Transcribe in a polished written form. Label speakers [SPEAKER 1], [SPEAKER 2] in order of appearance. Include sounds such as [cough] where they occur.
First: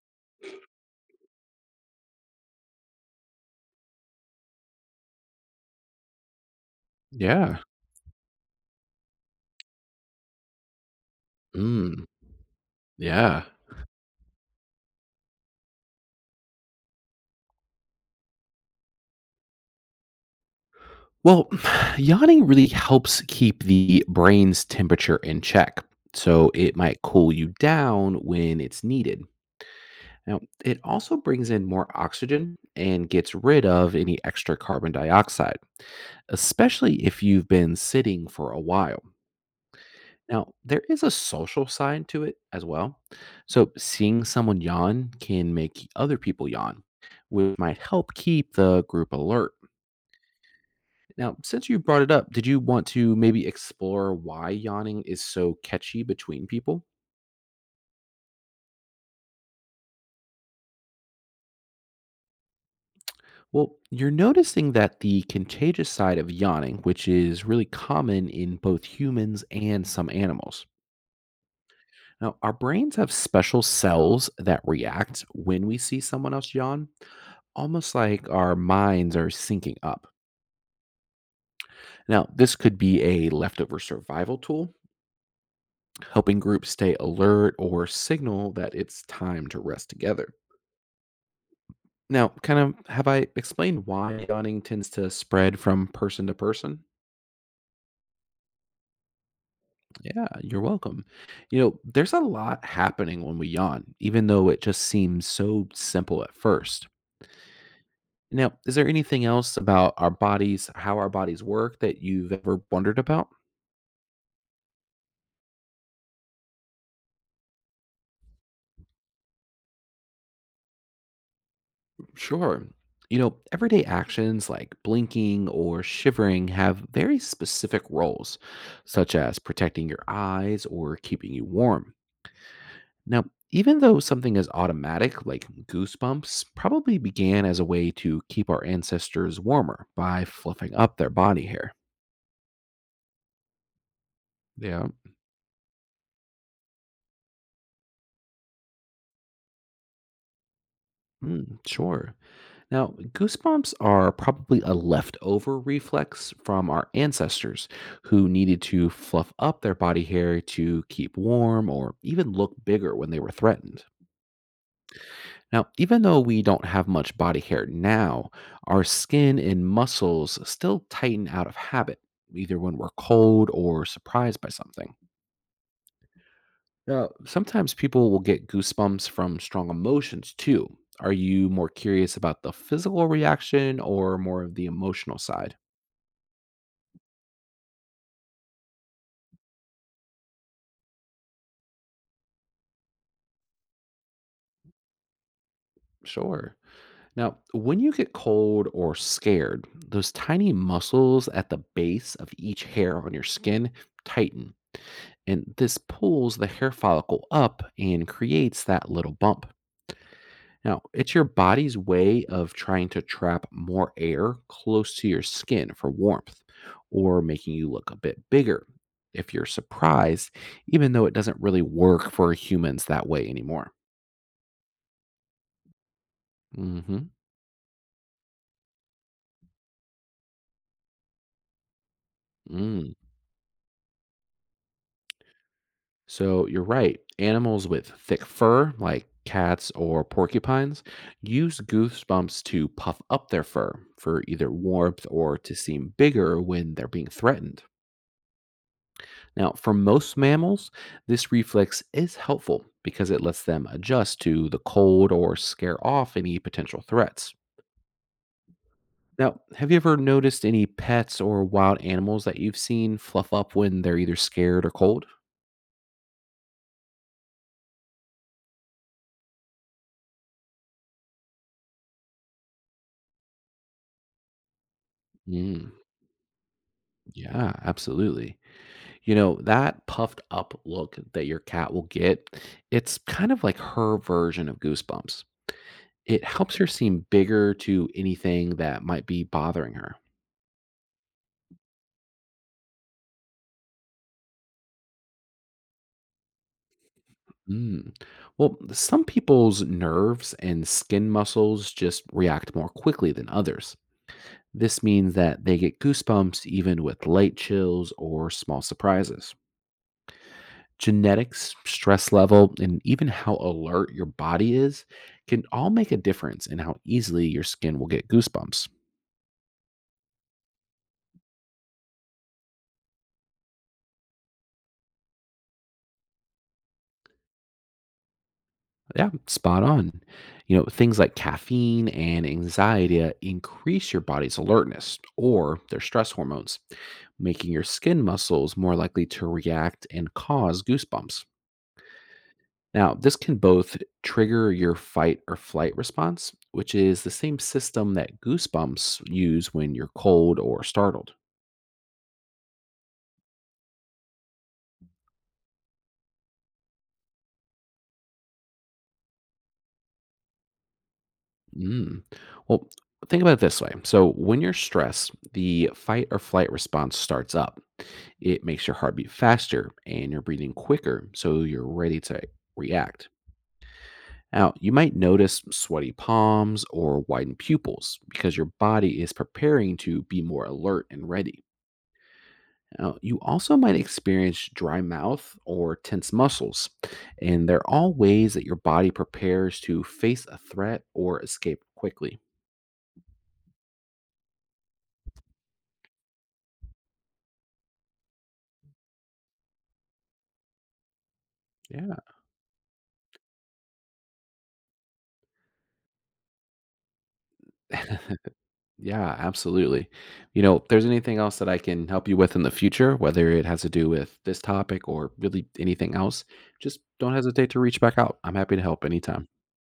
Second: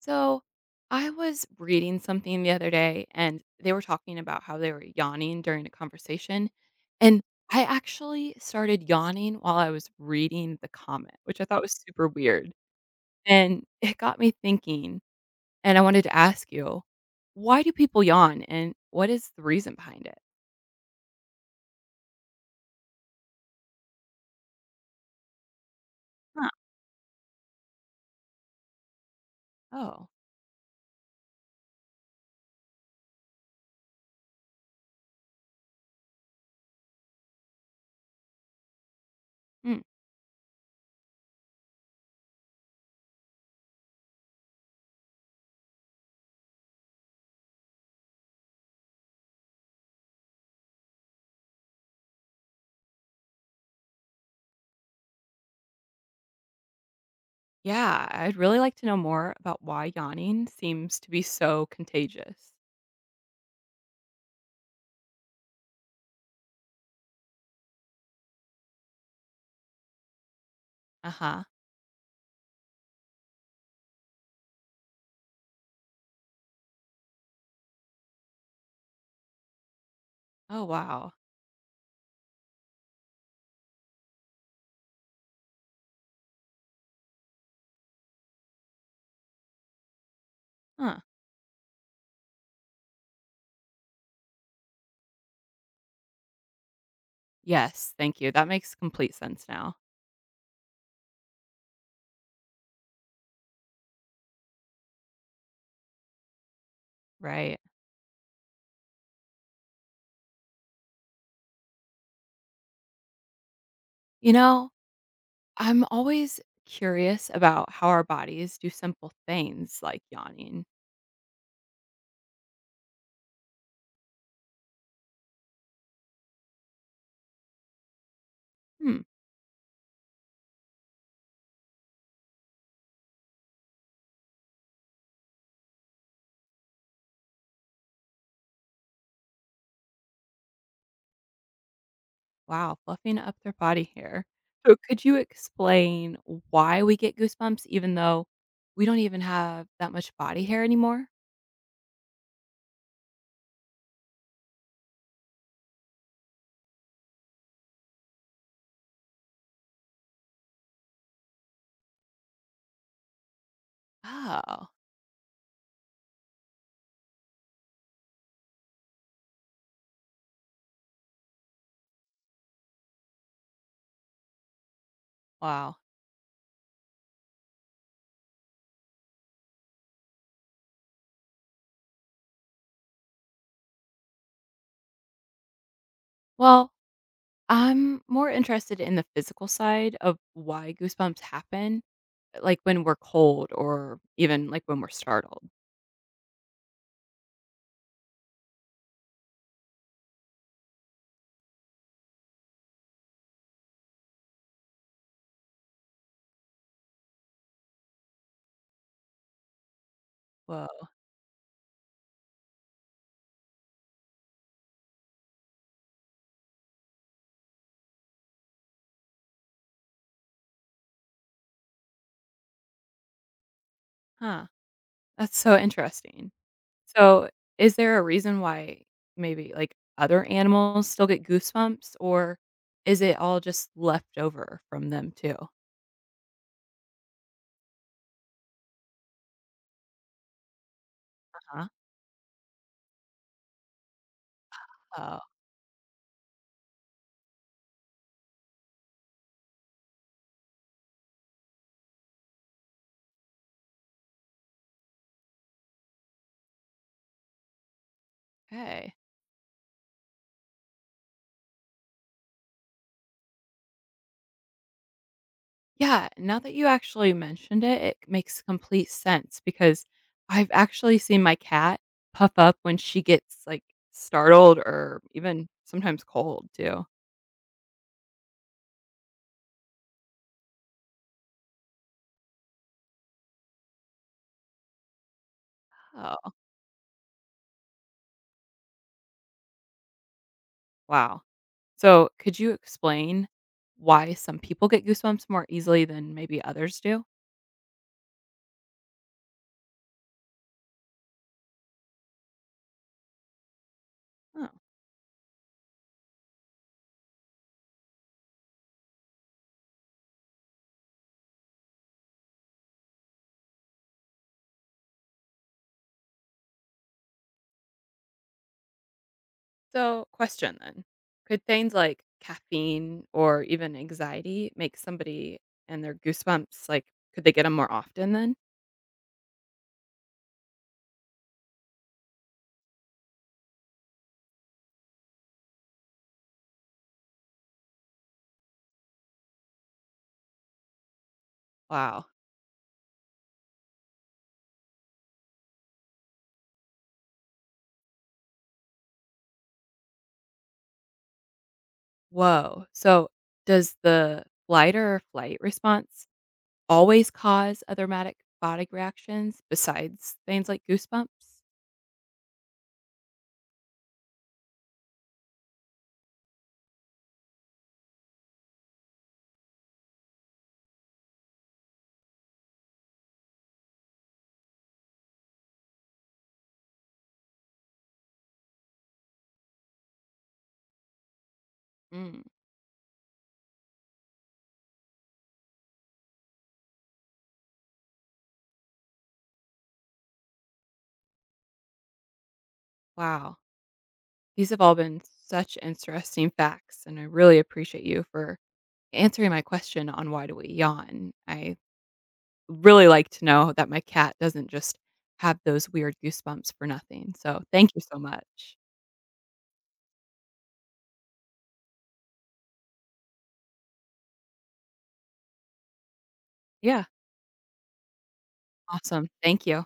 [SPEAKER 1] So I was reading something the other day and they were talking about how they were yawning during a conversation. And
[SPEAKER 2] Yeah.
[SPEAKER 1] I actually started yawning while I was reading the comment, which I thought was
[SPEAKER 2] Mm,
[SPEAKER 1] super weird.
[SPEAKER 2] yeah.
[SPEAKER 1] And it got me thinking. And I wanted to ask you, why do people yawn and what is the reason behind it?
[SPEAKER 2] Well, [sighs] yawning really helps keep the brain's temperature in check,
[SPEAKER 1] Huh.
[SPEAKER 2] so it might cool you down when it's needed.
[SPEAKER 1] Oh,
[SPEAKER 2] Now, it also brings in more oxygen and gets rid of any extra carbon dioxide, especially if you've been sitting for a while.
[SPEAKER 1] hmm,
[SPEAKER 2] Now, there is a social side to it as well. So, seeing someone yawn can make other people yawn, which might help keep the group alert. Now, since you brought it up, did you want to maybe explore why yawning is so catchy between people?
[SPEAKER 1] yeah. I'd really like to know more about why yawning seems to be so contagious.
[SPEAKER 2] Well, you're noticing that the contagious side of yawning, which is really common in both humans and some animals.
[SPEAKER 1] Uh huh.
[SPEAKER 2] Now, our brains have special cells that react when we see someone else yawn, almost like our minds are syncing up.
[SPEAKER 1] Oh, wow.
[SPEAKER 2] Now, this could be a leftover survival tool, helping groups stay alert or signal that it's time to rest together.
[SPEAKER 1] Huh.
[SPEAKER 2] Now, kind of have I explained why yawning tends to spread from person to person?
[SPEAKER 1] Yes, thank you. That makes complete sense now,
[SPEAKER 2] Yeah, you're welcome. You know, there's a lot happening when we yawn, even though it just seems so simple at first.
[SPEAKER 1] right?
[SPEAKER 2] Now, is there anything else about our bodies, how our bodies work that you've ever wondered about?
[SPEAKER 1] You know, I'm always curious about how our bodies do simple things like yawning.
[SPEAKER 2] Sure. You know, everyday actions like blinking or shivering have very specific roles,
[SPEAKER 1] Hmm,
[SPEAKER 2] such as protecting your eyes or keeping you warm. Now, even though something is automatic, like goosebumps, probably began as a way to keep our ancestors warmer by fluffing up their body hair.
[SPEAKER 1] wow, fluffing up their body hair. So,
[SPEAKER 2] Yeah,
[SPEAKER 1] could you explain why we get goosebumps even though we don't even have that much body hair anymore?
[SPEAKER 2] mm, sure. Now, goosebumps are probably a leftover reflex from our ancestors who needed to fluff up their body hair to keep warm or even look bigger when they were threatened.
[SPEAKER 1] Oh,
[SPEAKER 2] Now, even though we don't have much body hair now, our skin and muscles still tighten out of habit, either when we're cold or surprised by something.
[SPEAKER 1] wow.
[SPEAKER 2] Now, sometimes people will get goosebumps from strong emotions too. Are you more curious about the physical reaction or more of the emotional side?
[SPEAKER 1] Well, I'm more interested in the physical side of why goosebumps happen, like when we're cold or even like when we're startled.
[SPEAKER 2] Sure. Now, when you get cold or scared, those tiny muscles at the base of each hair on your skin tighten, and this pulls the hair follicle up and creates that little bump.
[SPEAKER 1] Whoa,
[SPEAKER 2] Now, it's your body's way of trying to trap more air close to your skin for warmth or making you look a bit bigger if you're surprised, even though it doesn't really work for humans that way anymore.
[SPEAKER 1] huh. That's so interesting.
[SPEAKER 2] Hmm.
[SPEAKER 1] So, is there a reason why maybe like other animals still get goosebumps, or
[SPEAKER 2] Mm.
[SPEAKER 1] is it all just left over from them too?
[SPEAKER 2] So you're right. Animals with thick fur, like cats or porcupines, use
[SPEAKER 1] Huh?
[SPEAKER 2] goosebumps to puff up their fur for either warmth
[SPEAKER 1] Oh,
[SPEAKER 2] or to seem bigger when they're being threatened. Now, for most mammals, this reflex is helpful because it lets them adjust to the cold or scare off any potential threats.
[SPEAKER 1] okay.
[SPEAKER 2] Now, have you ever noticed any pets or wild animals that you've seen fluff up when they're either scared or cold?
[SPEAKER 1] Yeah, now that you actually mentioned it, it makes complete sense because I've actually seen my cat puff up when she gets like startled or even
[SPEAKER 2] Mm,
[SPEAKER 1] sometimes cold too.
[SPEAKER 2] yeah, absolutely. You know, that puffed up look that your cat will get, it's kind of like her version of goosebumps. It
[SPEAKER 1] Oh,
[SPEAKER 2] helps her seem bigger to anything that might be bothering her.
[SPEAKER 1] wow. So, could you explain why some people get goosebumps more easily than maybe others do?
[SPEAKER 2] Mm. Well, some people's nerves and skin muscles just react more quickly than others.
[SPEAKER 1] Oh.
[SPEAKER 2] This means that they get goosebumps even with light chills or small surprises. Genetics, stress level, and even how alert your body is can all make a difference in how easily your skin will get goosebumps.
[SPEAKER 1] So, question then. Could things like caffeine or even anxiety make somebody and their goosebumps like could they get them more often then?
[SPEAKER 2] Yeah, spot on. You know, things like caffeine and anxiety increase your body's alertness or their stress hormones, making your skin muscles more likely to react and cause goosebumps.
[SPEAKER 1] Wow.
[SPEAKER 2] Now, this can both trigger your fight or flight response, which is the same system that goosebumps use when you're cold or startled.
[SPEAKER 1] Whoa. So, does the flight or flight response always cause other matic body reactions besides things like goosebumps?
[SPEAKER 2] Mm. Well, think about it this way. So, when you're stressed, the fight or flight response starts up. It makes your heartbeat faster and you're breathing quicker, so you're ready to react. Now, you might notice sweaty palms or widened pupils because your body is preparing to be more alert and ready.
[SPEAKER 1] Mm,
[SPEAKER 2] Now, you also might experience dry mouth or tense muscles, and they're all ways that your body prepares to face a threat or escape quickly.
[SPEAKER 1] wow. These have all been such interesting facts and I really appreciate you for answering my question on why do we yawn. I really like to know that my cat doesn't just have those weird goosebumps for nothing. So, thank you so
[SPEAKER 2] Yeah. [laughs]
[SPEAKER 1] much.
[SPEAKER 2] Yeah, absolutely. You know, if there's anything else that I can help you with in the future, whether it has to do with this topic or really anything else, just
[SPEAKER 1] Yeah,
[SPEAKER 2] don't hesitate to reach back out. I'm happy to help
[SPEAKER 1] awesome.
[SPEAKER 2] anytime.
[SPEAKER 1] Thank you.